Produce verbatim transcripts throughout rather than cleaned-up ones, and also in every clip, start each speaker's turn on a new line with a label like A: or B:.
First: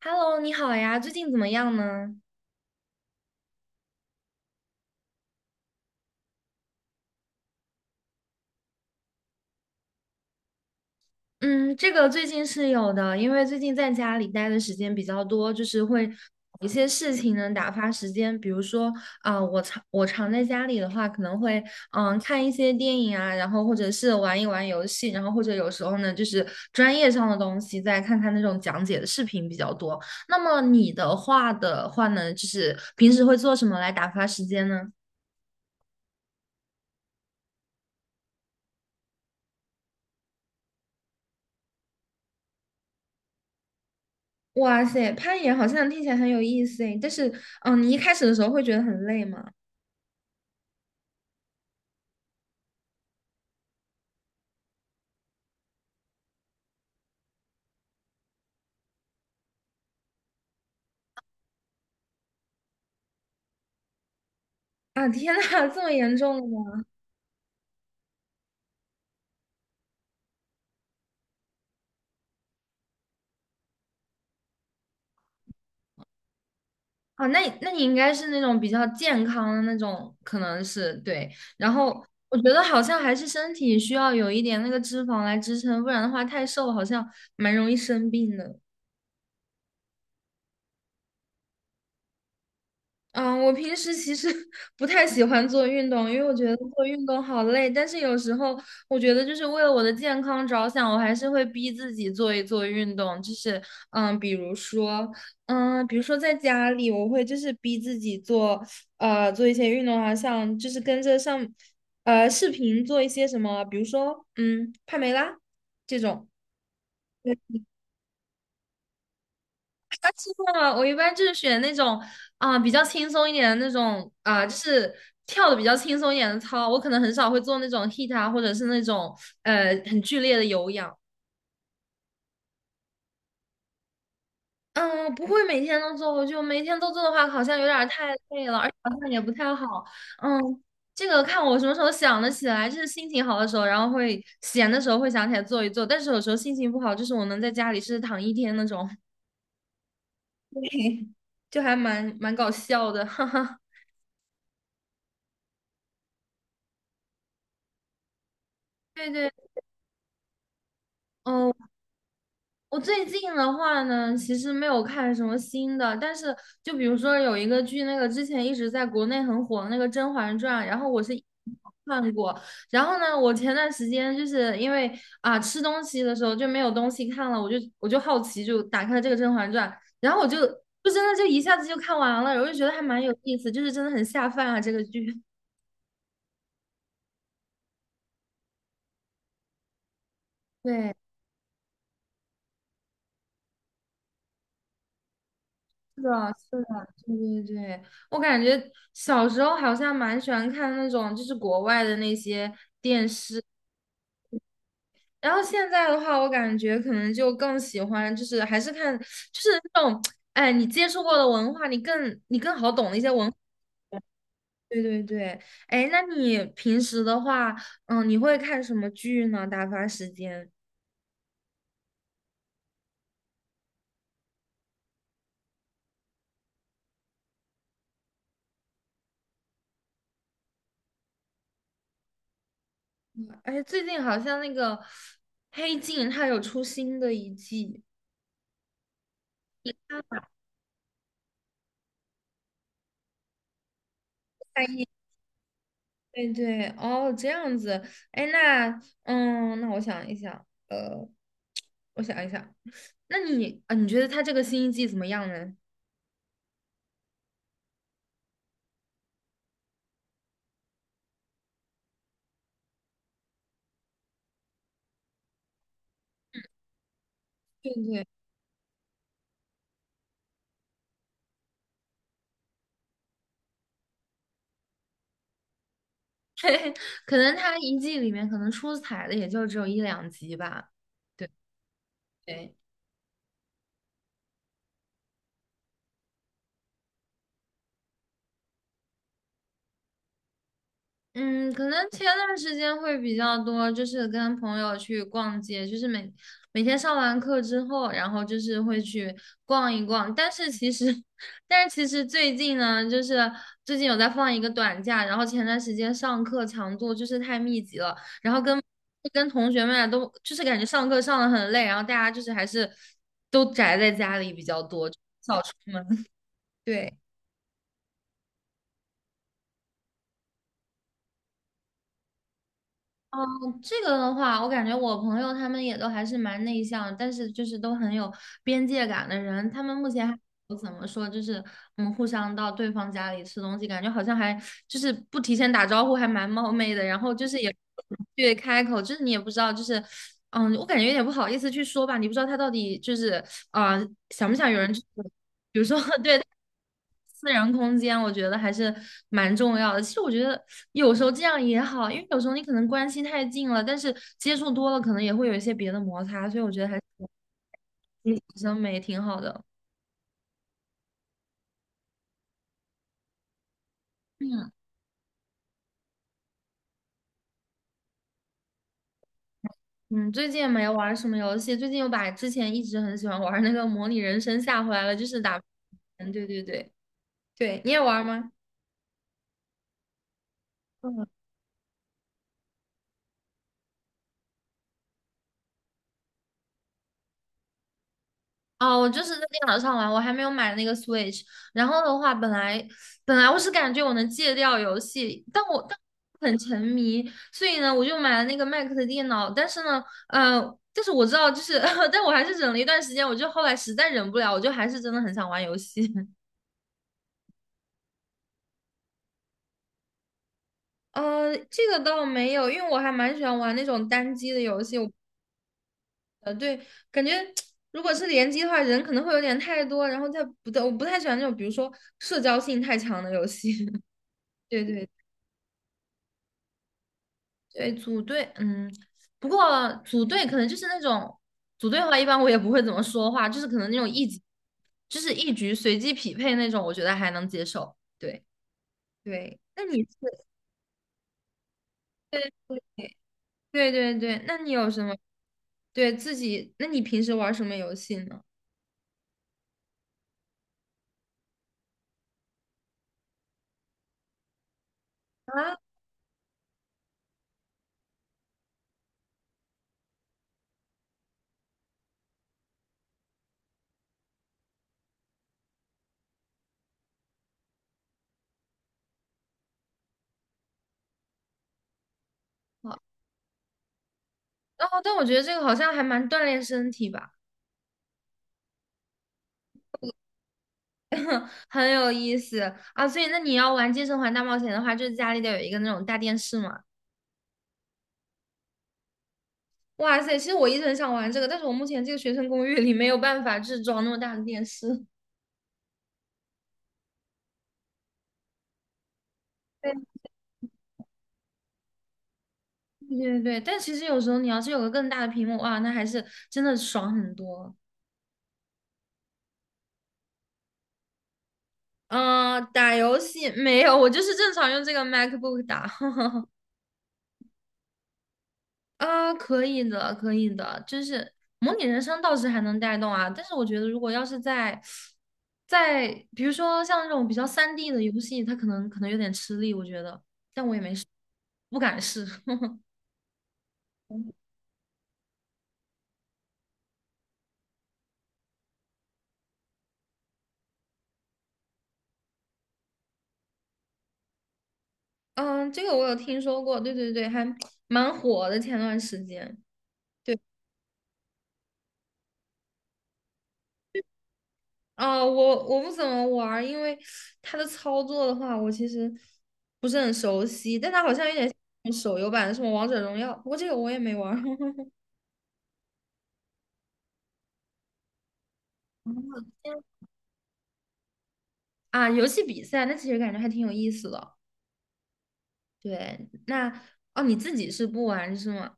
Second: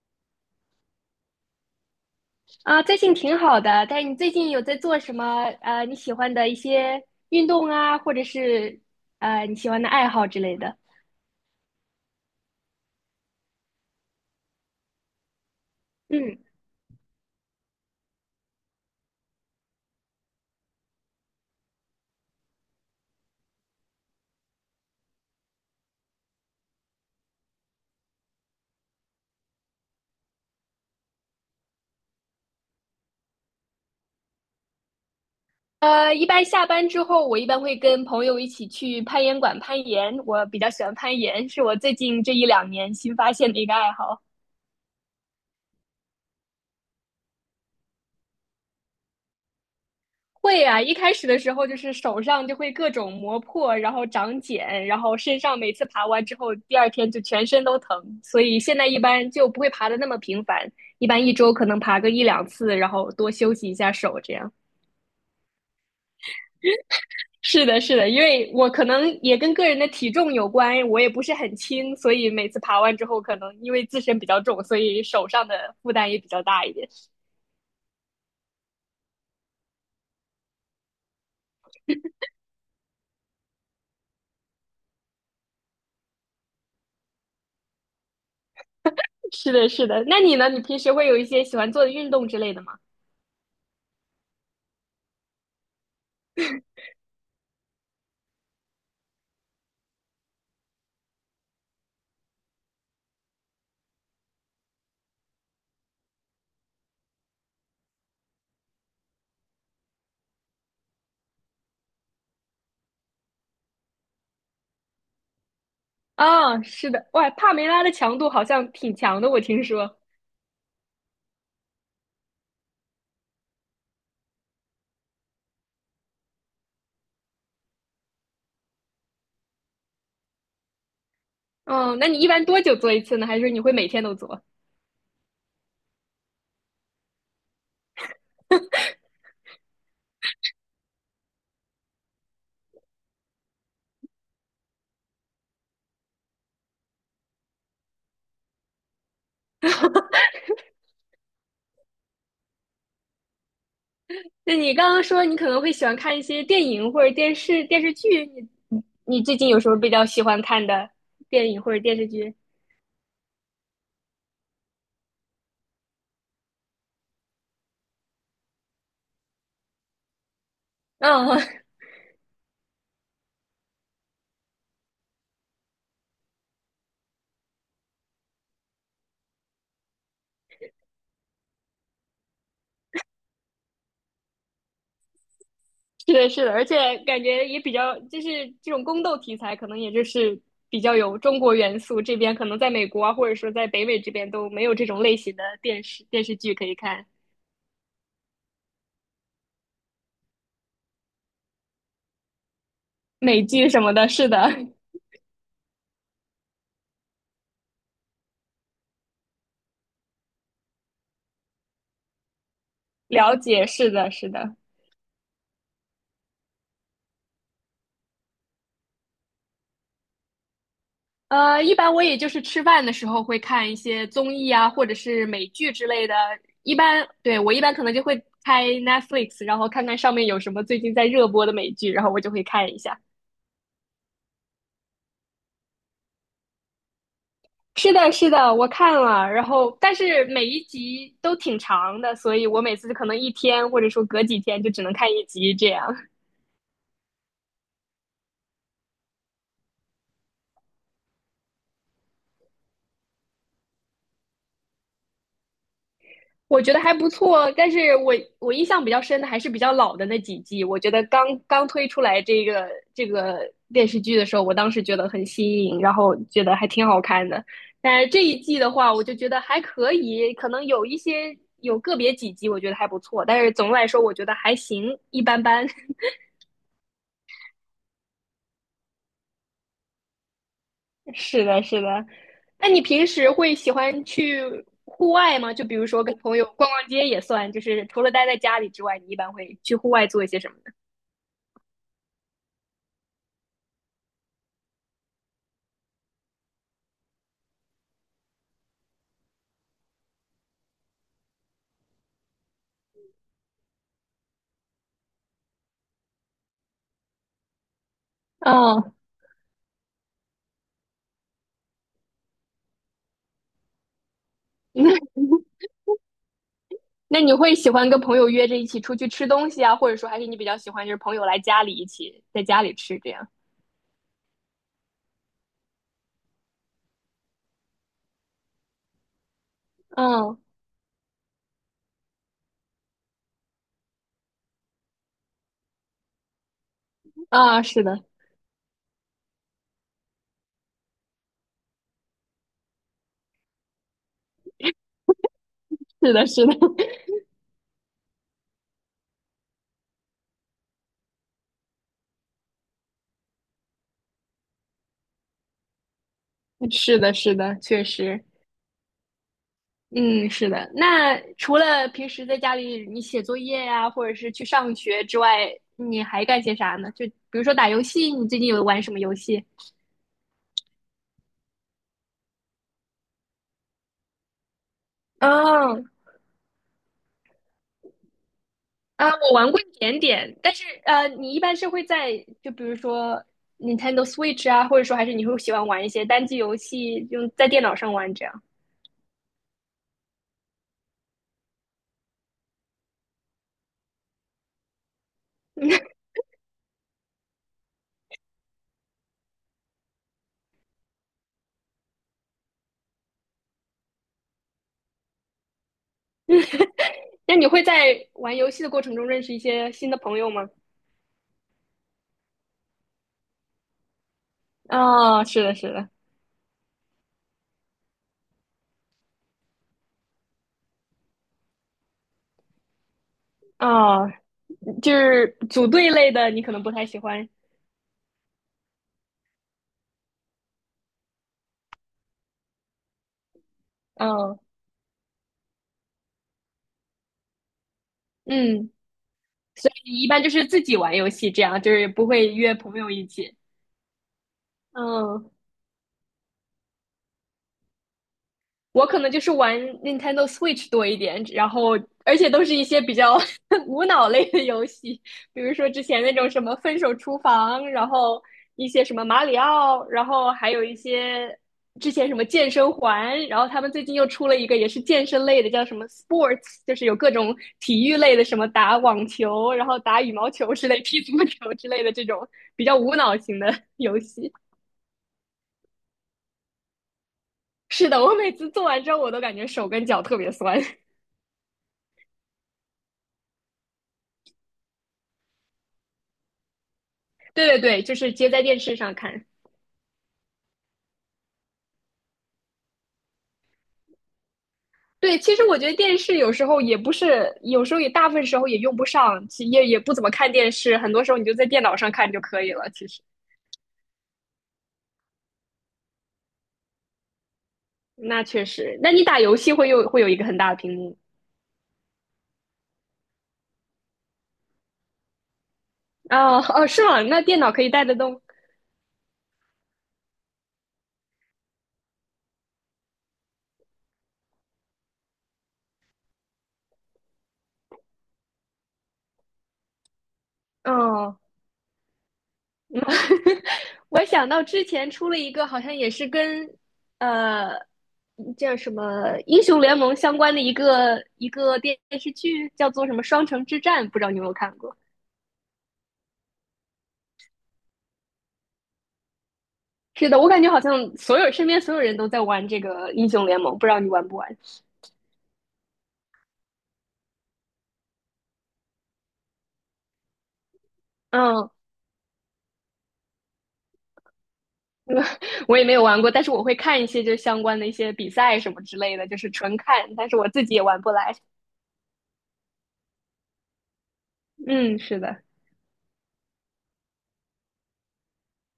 A: Hello，你好呀，最近怎么样呢？
B: 啊，最近挺好的，但是你最近有在做什么？呃，你喜欢的一些运动啊，或者是呃你喜欢的爱好之类的。
A: 嗯，这个最近是有的，因为最近在家里待的时间比较多，就是会有
B: 嗯。
A: 一些事情能打发时间，比如说啊、我常我常在家里的话，可能会嗯看一些电影啊，然后或者是玩一玩游戏，然后或者有时候呢就是专业上的东西，再看看那种讲解的视频比较多。那么你的话的话呢，就是平时会做什么来打发时间呢？
B: 呃，一般下班之后，我一般会跟朋友一起去攀岩馆攀岩。我比较喜欢攀岩，是我最近这一两年新发现的一个爱好。
A: 哇塞，攀岩好像听起来很有意思诶，但是，嗯，你一开始的时候会觉得很累吗？
B: 会呀啊，一开始的时候就是手上就会各种磨破，然后长茧，然后身上每次爬完之后，第二天就全身都疼，所以现在一般就不会爬的那么频繁，一般一周可能爬个一两次，然后多休息一下手这样。
A: 啊，天呐，这么严重的吗？
B: 是的，是的，因为我可能也跟个人的体重有关，我也不是很轻，所以每次爬完之后，可能因为自身比较重，所以手上的负担也比较大一点。
A: 啊，那你那你应该是那种比较健康的那种，可能是对。然后我觉得好像还是身体需要有一点那个脂肪来支撑，不然的话太瘦了好像蛮容易生病的。
B: 是的，是的。那你呢？你平时会有一些喜欢做的运动之类的吗？
A: 嗯，我平时其实 不太喜欢做运动，因为我觉得做运动好累。但是有时候我觉得，就是为了我的健康着想，我还是会逼自己做一做运动。就是，嗯，比如说，嗯，比如说在家里，我会就是逼自己做，呃，做一些运动啊，像就是跟着上，呃，视频做一些什么，比如说，嗯，帕梅拉这种。
B: 啊，是的，哇，帕梅拉的强度好像挺强的，我听说。
A: 啊，真的啊，我一般就是选那种啊、比较轻松一点的那种啊、就是跳的比较轻松一点的操。我可能很少会做那种 h i I t 啊，或者是那种呃很剧烈的有氧。
B: 嗯，那你一般多久做一次呢？还是你会每天都做？
A: 嗯，不会每天都做，我就每天都做的话，好像有点儿太累了，而且好像也不太好。嗯，这个看我什么时候想得起来，就是心情好的时候，然后会闲的时候会想起来做一做。但是有时候心情不好，就是我能在家里是躺一天那种，就还蛮蛮搞笑的，哈哈。
B: 那你刚刚说你可能会喜欢看一些电影或者电视电视剧，你你
A: 对
B: 你
A: 对。
B: 最近有什么比较喜欢看的电
A: 哦，
B: 影或者电视剧？
A: 我最近的话呢，其实没有看什么新的，但是就比如说有一个剧，那个之前一直在国内很火的那个《甄嬛传》，然后我是
B: 嗯。
A: 看过，然后呢，我前段时间就是因为啊吃东西的时候就没有东西看了，我就我就好奇就打开了这个《甄嬛传》，然后我就就真的就一下子就看完了，我就觉得还蛮有意思，就是真的很下饭啊这个剧。
B: 是的，是的，而且感觉也比较，就是这种宫斗题材，可能也就是比
A: 对，
B: 较有中国元素，这边可能在美国啊，或者说在北美这边都没有这种类型的电
A: 是
B: 视
A: 的，
B: 电视剧
A: 是
B: 可以
A: 的，
B: 看，
A: 对对对，我感觉小时候好像蛮喜欢看那种就是国外的那些电视，
B: 美剧什么的，是的。
A: 然后现在的话，我感觉可能就更喜欢就是还是看就是那种，哎，你接触过的文化，你更你更好懂的一些文化
B: 了解，是的，是的。
A: 对对对，哎，那你平时的话，嗯，你会看什么剧呢？打发时间？
B: 呃，一般我也就是吃饭的时候会看一些综艺啊，或者是美剧之类的。一般，对，我一般可能就会开 Netflix，然后看看上面有什么最近在热播的美剧，然后我就会看一下。
A: 哎，最近好像那个《黑镜》它有出新的一季。
B: 是的，是的，我看了，然后但是每一集都挺长的，所以我每次可能一天或者说隔几天就只能看一集这样。
A: 对对，哦，这样子，哎，那，嗯，那我想一想，呃，我想一想，那你啊，你觉得他这个新一季怎么样呢？
B: 我觉得还不错，但是我我印象比较深的还是比较老的那几季。我觉得刚刚推出来这个这个电视剧的时候，我当时觉得很新颖，然后觉得还挺好看的。
A: 对
B: 但
A: 对，
B: 是这一季的话，我就觉得还可以，可能有一些有个别几集我觉得还不错，但是总的来说我觉得还行，一般般。
A: 可能他一季里面可能出彩的也就只有一两集吧。对
B: 是的，是的。
A: 对。
B: 那你平时会喜欢去户外吗？就比如说跟朋友逛逛街也算，就是除了待在家里之外，你一般会去户外做一些什么
A: 嗯，可能前段时间会比较多，就是跟朋友去逛街，就是每每天上完课之后，然后就是会去逛一逛。但是其实，但是其实最近呢，就是最近有在放一个短假，然后前段时间上课强度就是太密集了，然后跟
B: 呢？嗯。
A: 跟同学们啊都就是感觉上课上的很累，然后大家就是还是都宅在家里比较多，就
B: 那
A: 少出门。对。
B: 那你会喜欢跟朋友约着一起出去吃东西啊，或者说还是你比较喜欢就是朋友来家里一起在家里吃这样？
A: 嗯这个的话，我感觉我朋友他们也都还是蛮内向，但是就是都很有边界感的人。他们目前还
B: 嗯。
A: 不怎么说，就是嗯，互相到对方家里吃东西，感觉好像还就是不提前打招呼，还蛮冒昧的。然后就是也
B: 啊，是的，
A: 对开口，就是你也不知道，就是嗯，我感觉有点不好意思去说吧，你不知道他到底就是啊、呃想不想有人就是
B: 是的，是的。
A: 私人空间，我觉得还是蛮重要的。其实我觉得有时候这样也好，因为有时候你可能关系太近了，但是接触多了，可能也会有一些别的摩擦，所以我觉得 还是
B: 是的，是的，确
A: 心理
B: 实，
A: 健美挺好的。
B: 嗯，是的。那除了平时在家里你写作业呀、或者是去
A: 嗯
B: 上学之外，你还干些啥呢？就比如说打游戏，你最近有玩什么游戏？
A: 嗯，最近也没玩什么游戏，最近又把之前一直很喜欢玩那个模拟人生下回来了，就是打
B: 嗯。
A: 嗯，对对对对，你也玩吗？
B: 啊，我玩过一点点，但是呃，你一般是会在就比如说 Nintendo Switch 啊，或者说还是你会喜欢玩一些单机游戏，用在电脑上玩这样。
A: 哦，我就是在电脑上玩，我还没有买那个 Switch。然后的话，本来本来我是感觉我能戒掉游戏，但我但我很沉迷，所以呢，我就买了那个 Mac 的电脑。但是呢，呃，但是我知道，就是，但我还是忍了一段时间，我就后来实在忍不了，我就还是真的很想玩游戏。
B: 那你会在玩游戏的过程中认识一些新的朋友吗？
A: 呃，这个倒没有，因为我还蛮喜欢玩那种单机的游戏。我
B: 啊，是的，是的，
A: 呃，对，感觉如果是联机的话，人可能会有点太多，然后再不对，我不太喜欢那种比如说社交性太强的游戏。
B: 啊，
A: 对对
B: 就是组队类的，你可能不太喜欢。
A: 对，组队，嗯，不过组队可能就是那种组队的话，一般我也不会怎么说话，就是可能那种一局，
B: 嗯。
A: 就是一局随机匹配那种，我觉得还能接受。对
B: 嗯，
A: 对，那
B: 所
A: 你是
B: 以你一般就是自己玩游戏这样，就是不会
A: 对
B: 约朋友一起。
A: 对对对对，那你有什么
B: 嗯，
A: 对自己？那你平时玩什么游戏呢？
B: 我可能就是玩 Nintendo Switch 多一点，然后而且都是一些比较 无脑类的游戏，比如
A: 啊，
B: 说之前那种什么《分手厨房》，然后一些什么马里奥，然后还有一些之前什么健身环，然后他们最近又出了一个也是健身类的，叫什么 Sports，就是有各种体育类的，什么打网球，然后打羽毛球之类、踢足球之类的这种比较
A: 好，
B: 无脑型的游戏。
A: 哦，但我觉得这个好像还蛮锻炼身体吧，
B: 是的，我每次做完之后，我都感觉手跟脚特别酸。
A: 很有意思啊。所以那你要玩《健身环大冒险》的话，就是家里得有一个那种大电视嘛。
B: 对对对，就是接在电视上看。
A: 哇塞，其实我一直很想玩这个，但是我目前这个学生公寓里没有办法就是装那么大的电视。
B: 对，其实我觉得电视有时候也不是，有时候也大部分时候也用不上，其也也
A: 对
B: 不怎么看电视，很多时候你就在电脑上看就可以了。其
A: 对
B: 实，
A: 对对但其实有时候你要是有个更大的屏幕，哇，那还是真的爽很多。
B: 那确实，那你打游戏会有会有一个很大的屏幕。
A: 嗯、打游戏没有，我就是正常用这个 MacBook 打。
B: 哦哦，是吗？那电脑可以带得动
A: 啊可以的，可以的，就是模拟人生倒是还能带动啊，但是我觉得如果要是在在比如说像这种比较三 d 的游戏，它可能可能有点吃力，我觉得
B: 哦。
A: 不敢试。
B: 嗯。 我想到之前出了一个，好像也是跟呃叫什么英雄联盟相关的一个一个电视剧，叫做什么《双城之战》，不知道你有没有看过？
A: 嗯，这个我有听说过，对对对，还蛮火的。前段时间，
B: 是
A: 对，
B: 的，我感觉好像所有身边所有人都在玩这个英雄联盟，不知道你玩不玩？
A: 啊、我我不怎么玩儿，因为它的操作的话，我其实不是很熟悉，但它好像有点
B: 嗯，
A: 像手游版的什么王者荣耀，不过这个我也没玩儿
B: 我也没有玩过，但是我会看一些就是相关的一些比赛什么之类的，就是纯 看，但是我自己也玩不来。
A: 啊。游戏比赛，那其实感觉还挺有意思的。
B: 嗯，是的，
A: 对，那哦，你自己是不玩是吗？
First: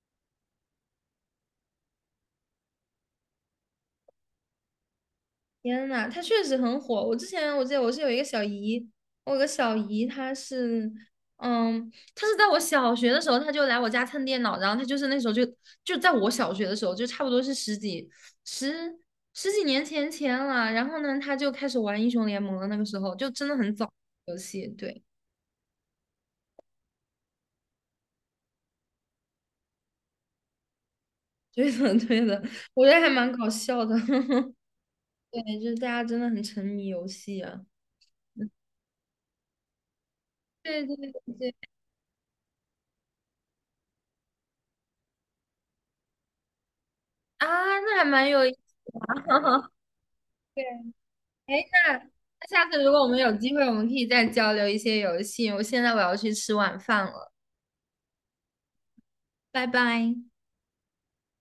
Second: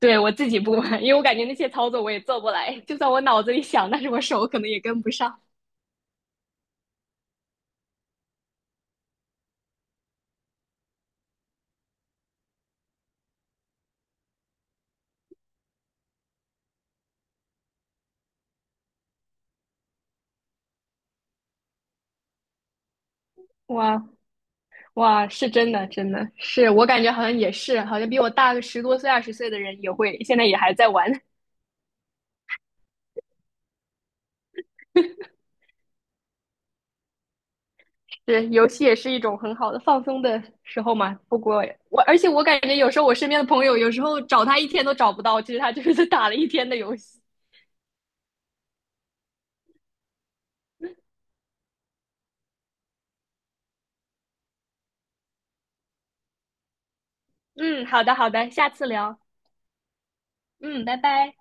B: 对，我自己不玩，因为我感觉那些操作我也做不来，就算我脑子里想，但是我手可能也跟不上。
A: 天呐，他确实很火。我之前我记得我是有一个小姨，我有个小姨，她是，嗯，她是在我小学的时候，她就来我家蹭电脑，然后她就是那时候就就在我小学的时候，就差不多是十几十十几年前前了。然后呢，她就开始玩英雄联盟了，那个时候就真的很早
B: 哇
A: 游戏，对，
B: 哇，是真的，真的是我感觉好像也是，好像比我大个十多岁、二十岁的人也会，现在也还在玩。
A: 对的 对的，我觉得还蛮搞笑的，对，就是大家真的很沉迷游戏啊，
B: 是，游戏也是一种很好的放松的时
A: 对
B: 候
A: 对
B: 嘛。不
A: 对
B: 过我，而且我感觉有时候我身边的朋友，有时候找他一天都找不到，其实他就是打了一天的游戏。
A: 啊，那还蛮有意思。哎，那那下次如果我们有机会，我们可以再交流一些游戏。我现在我要去吃晚饭了，
B: 嗯，好的，好的，下次聊。
A: 拜拜。
B: 嗯，拜拜。